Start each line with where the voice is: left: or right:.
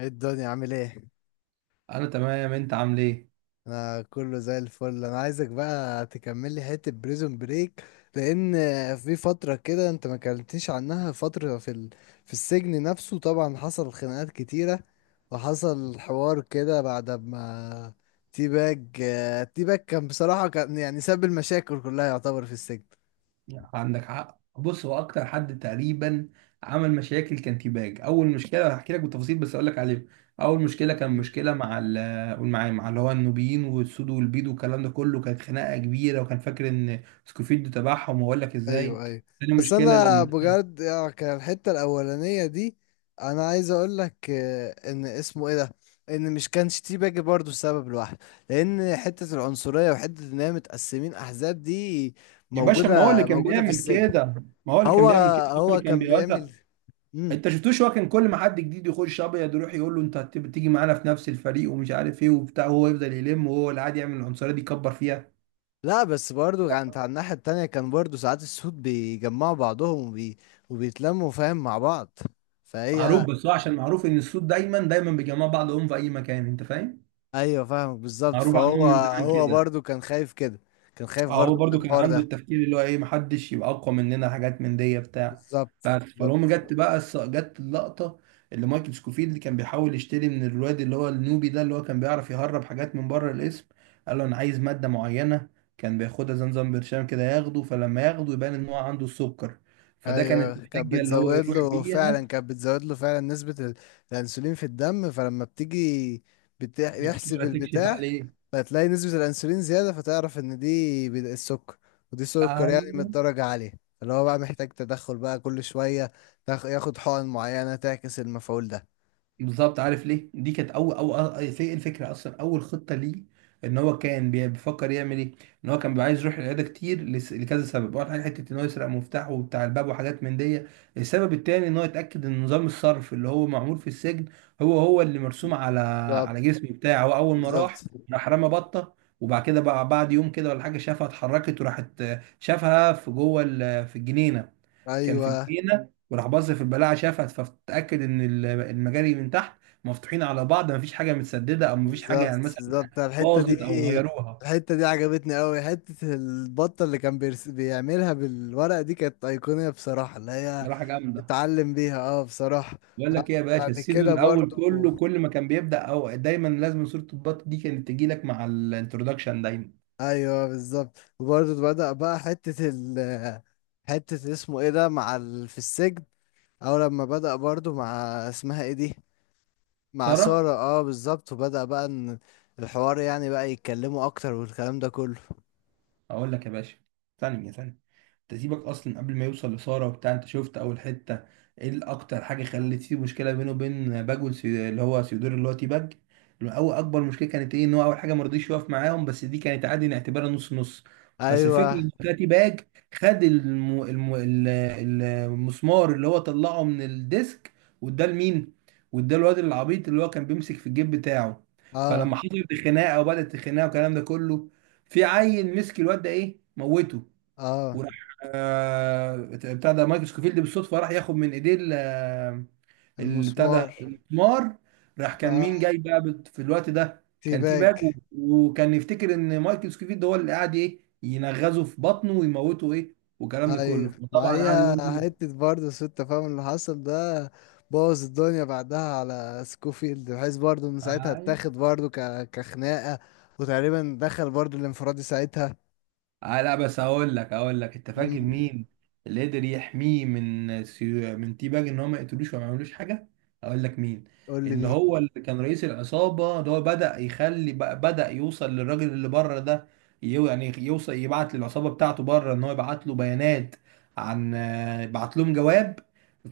left: ايه الدنيا عامل ايه؟
right: انا تمام، انت عامل ايه؟
left: انا كله زي الفل. انا عايزك بقى تكمل لي حته بريزون بريك، لان في فتره كده انت ما كلمتنيش عنها، فتره في ال... في السجن نفسه طبعا حصل خناقات كتيره، وحصل حوار كده بعد ما تي باج تي باج كان بصراحه كان يعني ساب المشاكل كلها يعتبر في السجن.
right: عندك حق. بص، هو اكتر حد تقريبا عمل مشاكل كان تيباج. اول مشكله هحكي لك بالتفاصيل، بس اقول لك عليها. اول مشكله كان مشكله مع قول معايا، مع اللي هو النوبيين والسود والبيض والكلام ده كله. كانت خناقه كبيره وكان فاكر ان سكوفيد تبعهم، واقول لك ازاي.
left: ايوه، ايوه.
right: تاني
left: بس
right: مشكله
left: انا
right: لما
left: بجد يعني كان الحته الاولانيه دي، انا عايز اقول لك ان اسمه ايه ده، ان مش كانش تي باجي برضه سبب لوحده، لان حته العنصريه وحته ان هي متقسمين احزاب دي
right: يا باشا، ما هو اللي
left: موجوده،
right: كان
left: موجوده في
right: بيعمل
left: السجن.
right: كده، ما هو اللي كان
left: هو
right: بيعمل كده، هو اللي
left: هو
right: كان
left: كان
right: بيوزع.
left: بيعمل مم.
right: انت شفتوش هو كان كل ما حد جديد يخش ابيض يروح يقول له انت تيجي معانا في نفس الفريق ومش عارف ايه وبتاع، وهو يفضل يلم، وهو اللي عادي يعمل العنصريه دي يكبر فيها.
left: لا، بس برضه كانت على الناحيه التانية، كان برضه ساعات السود بيجمعوا بعضهم وبي... وبيتلموا فاهم مع بعض،
right: معروف،
left: فهي.
right: بس هو عشان معروف ان السود دايما دايما بيجمعوا بعضهم في اي مكان، انت فاهم.
left: ايوه، فاهمك بالظبط.
right: معروف عنهم
left: فهو،
right: من زمان
left: هو
right: كده.
left: برضو كان خايف كده، كان خايف
right: اه، هو
left: برضو من
right: برضو كان
left: الحوار
right: عنده
left: ده.
right: التفكير اللي هو ايه، محدش يبقى اقوى مننا، حاجات من دي بتاع.
left: بالظبط،
right: بس فالهم
left: بالظبط.
right: جت بقى جت اللقطه اللي مايكل سكوفيلد اللي كان بيحاول يشتري من الواد اللي هو النوبي ده، اللي هو كان بيعرف يهرب حاجات من بره الاسم. قال له انا عايز ماده معينه، كان بياخدها زمزم برشام كده ياخده، فلما ياخده يبان ان هو عنده السكر. فده كانت
left: ايوه كانت
right: الحجه اللي هو
left: بتزود
right: يروح
left: له
right: بيها
left: فعلا، كانت بتزود له فعلا نسبة ال- الانسولين في الدم، فلما بتيجي بتح- يحسب
right: دكتوره تكشف
left: البتاع،
right: عليه.
left: فتلاقي نسبة الانسولين زيادة، فتعرف ان دي بد- السكر، ودي سكر يعني من
right: أيوه.
left: الدرجة عالية، اللي هو بقى محتاج تدخل بقى كل شوية تاخ- ياخد حقن معينة تعكس المفعول ده.
right: بالظبط. عارف ليه دي كانت اول، او في الفكره اصلا اول خطه ليه ان هو كان بيفكر يعمل ايه؟ ان هو كان بيبقى عايز يروح العياده كتير لكذا سبب. اول حاجه حته ان هو يسرق مفتاحه وبتاع الباب وحاجات من دي. السبب التاني ان هو يتاكد ان نظام الصرف اللي هو معمول في السجن هو هو اللي مرسوم على
left: بالظبط،
right: على جسمه بتاعه. هو اول ما
left: بالظبط.
right: راح، راح رمى بطه، وبعد كده بقى بعد يوم كده ولا حاجه شافها اتحركت وراحت. شافها في جوه في الجنينه. كان في
left: ايوه
right: الجنينه وراح بص في البلاعه شافها، فاتاكد ان المجاري من تحت مفتوحين على بعض، مفيش حاجه متسدده او مفيش حاجه
left: بالظبط،
right: يعني مثلا
left: بالظبط. الحتة دي،
right: باظت او غيروها.
left: الحتة دي عجبتني قوي، حتة البطة اللي كان بيرس... بيعملها بالورق دي كانت أيقونية بصراحة، اللي هي
right: صراحه جامده.
left: تتعلم بيها، اه بصراحة.
right: بقول لك ايه يا باشا،
left: بعد
right: السيزون
left: كده
right: الاول
left: برضو
right: كله كل ما كان بيبدا او دايما لازم صوره البط دي كانت تجي لك مع الانترودكشن دايما.
left: ايوه بالظبط، وبرضو بدأ بقى حتة ال حتة اسمه ايه ده مع ال... في السجن، او لما بدأ برضو مع اسمها ايه دي، مع
right: ساره.
left: سارة، اه بالظبط، وبدأ بقى ان الحوار يعني بقى يتكلموا اكتر والكلام ده كله.
right: اقول لك يا باشا، ثانية يا ثانية، تسيبك اصلا. قبل ما يوصل لسارة وبتاع، انت شفت اول حتة ايه الاكتر حاجة خلت فيه مشكلة بينه وبين باج اللي هو سيودور اللي هو تي باج؟ اول اكبر مشكلة كانت ايه، ان هو اول حاجة ما رضيش يقف معاهم، بس دي كانت عادي نعتبرها نص نص. بس الفكرة
left: ايوه.
right: ان بتاع تي باج خد المسمار اللي هو طلعه من الديسك، واداه لمين؟ واداه الواد العبيط اللي هو كان بيمسك في الجيب بتاعه.
left: اه.
right: فلما حصلت الخناقه وبدات الخناقه والكلام ده كله، في عيل مسك الواد ده ايه موته،
left: اه
right: وراح آه بتاع ده مايكل سكوفيلد بالصدفه راح ياخد من ايديه بتاع ده
left: المسمار.
right: المسمار. راح كان
left: فا-
right: مين جاي بقى في الوقت ده كان
left: باج.
right: تيباج، وكان يفتكر ان مايكل سكوفيلد هو اللي قاعد ايه ينغزه في بطنه ويموته ايه، والكلام ده
left: ايوه
right: كله طبعا قعد
left: معايا.
right: يقول
left: حتة برضه سوء التفاهم اللي حصل ده بوظ الدنيا بعدها على سكوفيلد، بحيث برضه ان ساعتها
right: له.
left: اتاخد برضه ك... كخناقة، وتقريبا دخل برضه الانفرادي ساعتها.
right: آه، لا بس هقول لك انت فاكر
left: مم.
right: مين اللي قدر يحميه من تي باج ان هو ما يقتلوش وما يعملوش حاجه؟ هقول لك مين.
left: قول لي
right: اللي
left: مين.
right: هو اللي كان رئيس العصابه، اللي هو بدأ يخلي بدأ يوصل للراجل اللي بره ده. يعني يوصل يبعت للعصابه بتاعته بره ان هو يبعت له بيانات عن بعت لهم جواب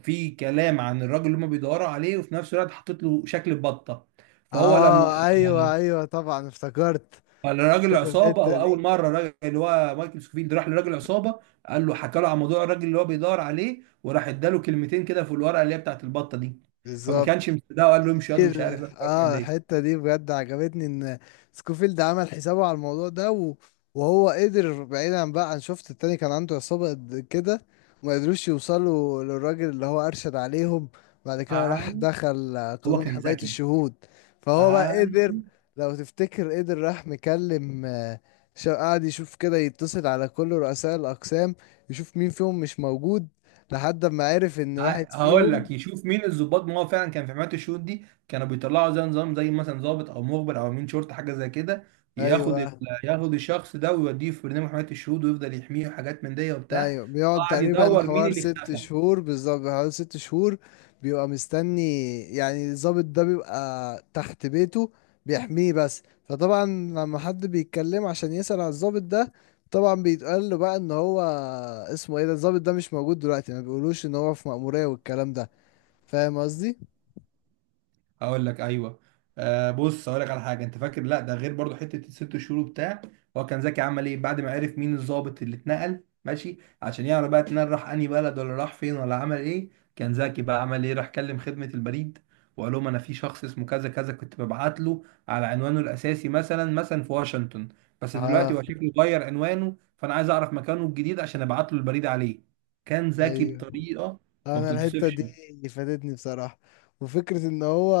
right: في كلام عن الراجل اللي هم بيدوروا عليه، وفي نفس الوقت حطيت له شكل بطه. فهو لما
left: اه ايوه، ايوه طبعا افتكرت
right: راجل العصابه،
left: الحتة
right: هو اول
left: دي
right: مره راجل اللي هو مايكل سكوفيلد راح لراجل العصابه، قال له، حكى له عن موضوع الراجل اللي هو بيدور عليه، وراح اداله كلمتين كده في الورقه اللي هي بتاعت البطه دي. فما كانش
left: بالظبط.
right: مصدقه، وقال له امشي ياض ومش
left: كتير،
right: عارف ايه، الحاجات من
left: اه
right: دي.
left: الحتة دي بجد عجبتني، ان سكوفيلد عمل حسابه على الموضوع ده و... وهو قدر بعيدا بقى عن، شفت التاني كان عنده عصابة قد كده ما قدروش يوصلوا للراجل اللي هو أرشد عليهم. بعد كده راح
right: آه.
left: دخل
right: هو
left: قانون
right: كان
left: حماية
right: ذكي.
left: الشهود. فهو بقى
right: آه.
left: قدر، لو تفتكر، قدر راح مكلم شا- قعد يشوف كده، يتصل على كل رؤساء الأقسام يشوف مين فيهم مش موجود، لحد ما عرف ان
right: آه.
left: واحد
right: هقول
left: فيهم.
right: لك، يشوف مين الضباط. ما هو فعلا كان في حماية الشروط دي كانوا بيطلعوا زي نظام، زي مثلا ضابط او مخبر او امين شرطه حاجه زي كده، ياخد ال-
left: ايوه،
right: ياخد الشخص ده ويوديه في برنامج حماية الشهود ويفضل يحميه وحاجات من دي وبتاع.
left: ايوه بيقعد
right: قعد
left: تقريبا
right: يدور مين
left: حوار
right: اللي
left: ست
right: اختفى.
left: شهور بالظبط، حوالي ست شهور. بيبقى مستني، يعني الضابط ده بيبقى تحت بيته بيحميه، بس فطبعا لما حد بيتكلم عشان يسأل على الضابط ده، طبعا بيتقال له بقى ان هو اسمه ايه ده الضابط ده مش موجود دلوقتي، ما بيقولوش ان هو في مأمورية والكلام ده. فاهم قصدي؟
right: اقول لك، ايوه. آه بص، اقول لك على حاجه. انت فاكر؟ لا، ده غير برضو حته الست شهور وبتاع. هو كان زكي، عمل ايه بعد ما عرف مين الضابط اللي اتنقل؟ ماشي، عشان يعرف بقى اتنقل راح انهي بلد، ولا راح فين، ولا عمل ايه. كان زكي، بقى عمل ايه؟ راح كلم خدمه البريد، وقال لهم انا في شخص اسمه كذا كذا كنت ببعت له على عنوانه الاساسي مثلا في واشنطن، بس دلوقتي
left: اه
right: هو شكله غير عنوانه، فانا عايز اعرف مكانه الجديد عشان ابعت له البريد عليه. كان ذكي
left: ايوه،
right: بطريقه ما
left: انا الحته
right: بتتوصفش.
left: دي فادتني بصراحه. وفكره ان هو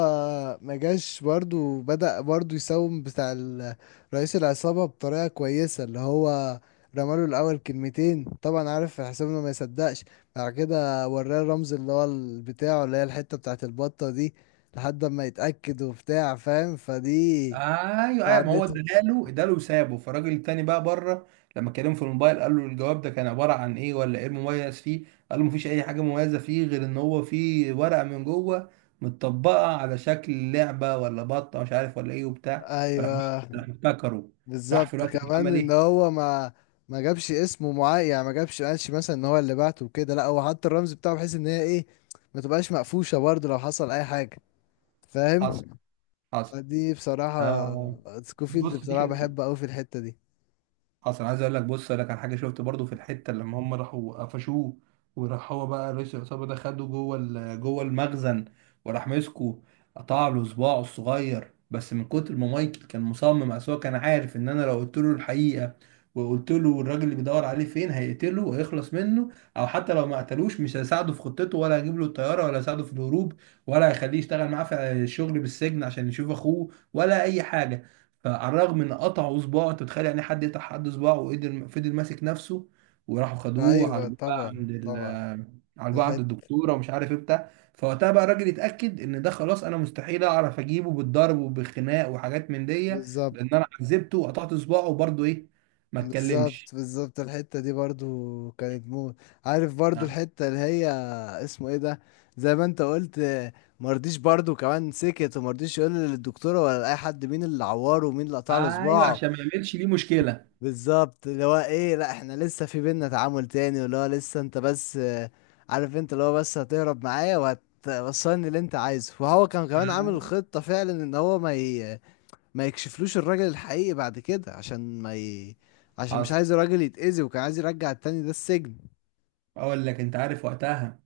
left: ما جاش برضو، بدأ برضو يساوم بتاع ال- رئيس العصابه بطريقه كويسه، اللي هو رماله الاول كلمتين، طبعا عارف حسام انه ما يصدقش، بعد كده وراه الرمز اللي هو ال- بتاعه اللي هي الحته بتاعه البطه دي، لحد ما يتاكد وبتاع فاهم، فدي
right: ايوه ايوه، ما هو
left: ساعدته.
right: اداله اداله وسابه. فالراجل التاني بقى بره لما كلمه في الموبايل، قال له، الجواب ده كان عباره عن ايه، ولا ايه المميز فيه؟ قال له مفيش اي حاجه مميزه فيه، غير ان هو فيه ورقه من جوه متطبقه على شكل لعبه ولا بطه مش عارف ولا ايه وبتاع. فراح،
left: ايوه
right: راح افتكره. راح في
left: بالظبط،
right: الوقت ده
left: كمان
right: عمل
left: ان
right: ايه؟
left: هو ما ما جابش اسمه معين، يعني ما جابش قالش مثلا ان هو اللي بعته وكده، لا، هو حط الرمز بتاعه بحيث ان هي ايه ما تبقاش مقفوشه برضه لو حصل اي حاجه،
right: حصل،
left: فاهم؟
right: حصل.
left: فدي بصراحه،
right: آه
left: سكوفيلد
right: بص، دي
left: بصراحه
right: كانت،
left: بحبه قوي في الحته دي.
right: اصلا عايز اقول لك، بص اقول لك على حاجه. شفت برضو في الحته لما هم راحوا قفشوه، وراح هو بقى رئيس العصابه ده خده جوه جوه المخزن، وراح مسكه قطع له صباعه الصغير، بس من كتر ما مايكل كان مصمم، اصل هو كان عارف ان انا لو قلت له الحقيقه وقلت له الراجل اللي بيدور عليه فين هيقتله ويخلص منه، او حتى لو ما قتلوش مش هيساعده في خطته، ولا هيجيب له الطياره، ولا هيساعده في الهروب، ولا هيخليه يشتغل معاه في الشغل بالسجن عشان يشوف اخوه، ولا اي حاجه. فعلى الرغم ان قطعوا صباعه، انت متخيل يعني حد يقطع حد صباعه، وقدر فضل ماسك نفسه. وراحوا خدوه
left: ايوه
right: عالجوه بقى
left: طبعا،
right: عند
left: طبعا. في
right: عالجوه عند
left: الحته
right: الدكتوره ومش عارف ايه بتاع. فوقتها بقى الراجل اتاكد ان ده خلاص، انا مستحيل اعرف اجيبه بالضرب وبالخناق وحاجات من دي، لان
left: بالظبط،
right: انا عذبته وقطعت صباعه وبرضه ايه، ما اتكلمش.
left: بالظبط. بالظبط، الحتة دي برضو كانت موت. عارف برضو
right: نعم.
left: الحتة اللي هي اسمه ايه ده، زي ما انت قلت، مرضيش برضو كمان، سكت ومرضيش يقول للدكتورة ولا لأي حد مين اللي عوره ومين اللي قطع له
right: ايوه،
left: صباعه.
right: عشان ما يعملش ليه مشكله.
left: بالظبط، اللي هو ايه، لا احنا لسه في بينا تعامل تاني، واللي هو لسه انت بس عارف انت اللي هو بس هتهرب معايا وهتوصلني اللي انت عايزه. وهو كان كمان عامل
right: أيوة.
left: خطة فعلا ان هو ما ي... ما يكشفلوش الراجل الحقيقي بعد كده، عشان ما ي... عشان مش
right: حصل.
left: عايز الراجل يتأذي، وكان عايز يرجع التاني ده السجن.
right: اقول لك، انت عارف وقتها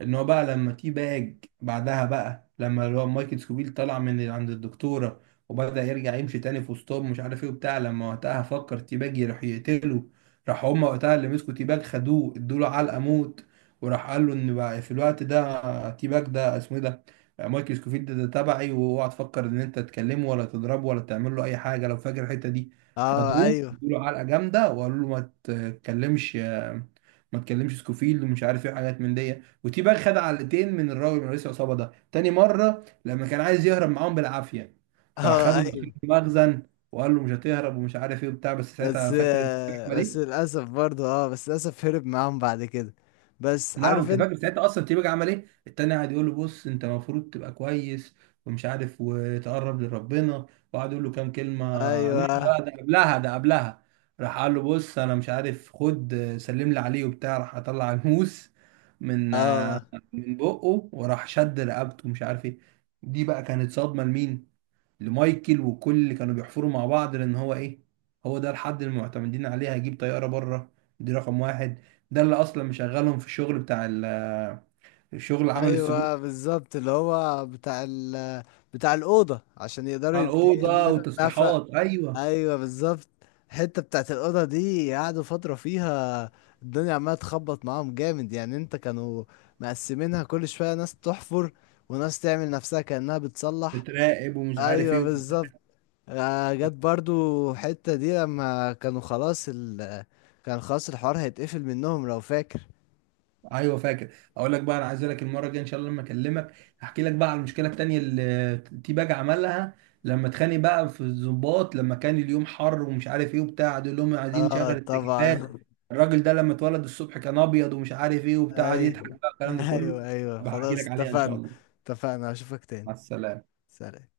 right: ان هو بقى، لما تي باج بعدها، بقى لما اللي هو مايكل سكوبيل طلع من عند الدكتوره وبدأ يرجع يمشي تاني في وسطهم مش عارف ايه وبتاع، لما وقتها فكر تي باج يروح يقتله، راح هما وقتها اللي مسكوا تي باج خدوه ادوله علقه موت. وراح قال له، ان بقى في الوقت ده تي باج ده اسمه ايه ده، مايكل سكوفيلد ده تبعي، واوعى تفكر ان انت تكلمه ولا تضربه ولا تعمل له اي حاجه، لو فاكر الحته دي.
left: اه
right: خدوه
left: ايوه.
right: ادوله علقه جامده، وقالوا له ما تكلمش سكوفيلد ومش عارف ايه حاجات من دي. وتيباج خد علقتين من الراجل من رئيس العصابه ده تاني مره لما كان عايز يهرب معاهم بالعافيه، فراح
left: اه
right: خده
left: ايوه.
right: داخل المخزن وقال له مش هتهرب ومش عارف ايه وبتاع. بس ساعتها
left: بس
right: فاكر كان عمل
left: بس
right: ايه؟
left: للأسف برضه، اه بس للأسف هرب معاهم بعد كده. بس
right: لا،
left: عارف
right: وانت
left: انت.
right: فاكر ساعتها اصلا تيباجي عمل ايه؟ التاني قاعد يقول له بص انت المفروض تبقى كويس ومش عارف، وتقرب لربنا، وقعد يقول له كام كلمه. لا
left: ايوه.
right: لا، ده قبلها، ده قبلها. راح قال له بص انا مش عارف، خد سلم لي عليه وبتاع، راح اطلع الموس من
left: اه
right: من بقه، وراح شد رقبته مش عارف ايه. دي بقى كانت صدمه لمين؟ لمايكل وكل اللي كانوا بيحفروا مع بعض، لان هو ايه، هو ده الحد اللي معتمدين عليه هيجيب طياره بره. دي رقم واحد. ده اللي اصلا مشغلهم في الشغل بتاع الشغل عمل السجون،
left: ايوه بالظبط، اللي هو بتاع ال... بتاع الأوضة عشان يقدروا
right: بتاع
left: يبد-
right: الاوضه
left: يعملوا النفق.
right: وتصليحات. ايوه،
left: ايوه بالظبط. الحتة بتاعت الأوضة دي قعدوا فترة فيها الدنيا عمالة تخبط معاهم جامد، يعني انت كانوا مقسمينها كل شوية، ناس تحفر وناس تعمل نفسها كأنها بتصلح.
right: بتراقب ومش عارف
left: ايوه
right: ايه.
left: بالظبط. جت برضو حتة دي لما كانوا خلاص ال كان خلاص الحوار هيتقفل منهم، لو فاكر.
right: ايوه فاكر. اقول لك بقى، انا عايز لك المره الجايه ان شاء الله لما اكلمك احكي لك بقى على المشكله التانيه اللي تي باج عملها لما اتخانق بقى في الضباط، لما كان اليوم حر ومش عارف ايه وبتاع، دول لهم عايزين نشغل
left: اه
right: التكييفات.
left: طبعا.
right: الراجل ده لما اتولد الصبح كان ابيض ومش عارف ايه وبتاع، قعد
left: ايوه.
right: يضحك بقى الكلام ده كله.
left: ايوه، ايوه
right: بحكي
left: خلاص
right: لك عليها ان شاء
left: اتفقنا.
right: الله.
left: اتفقنا، اشوفك تاني.
right: مع السلامه.
left: سلام.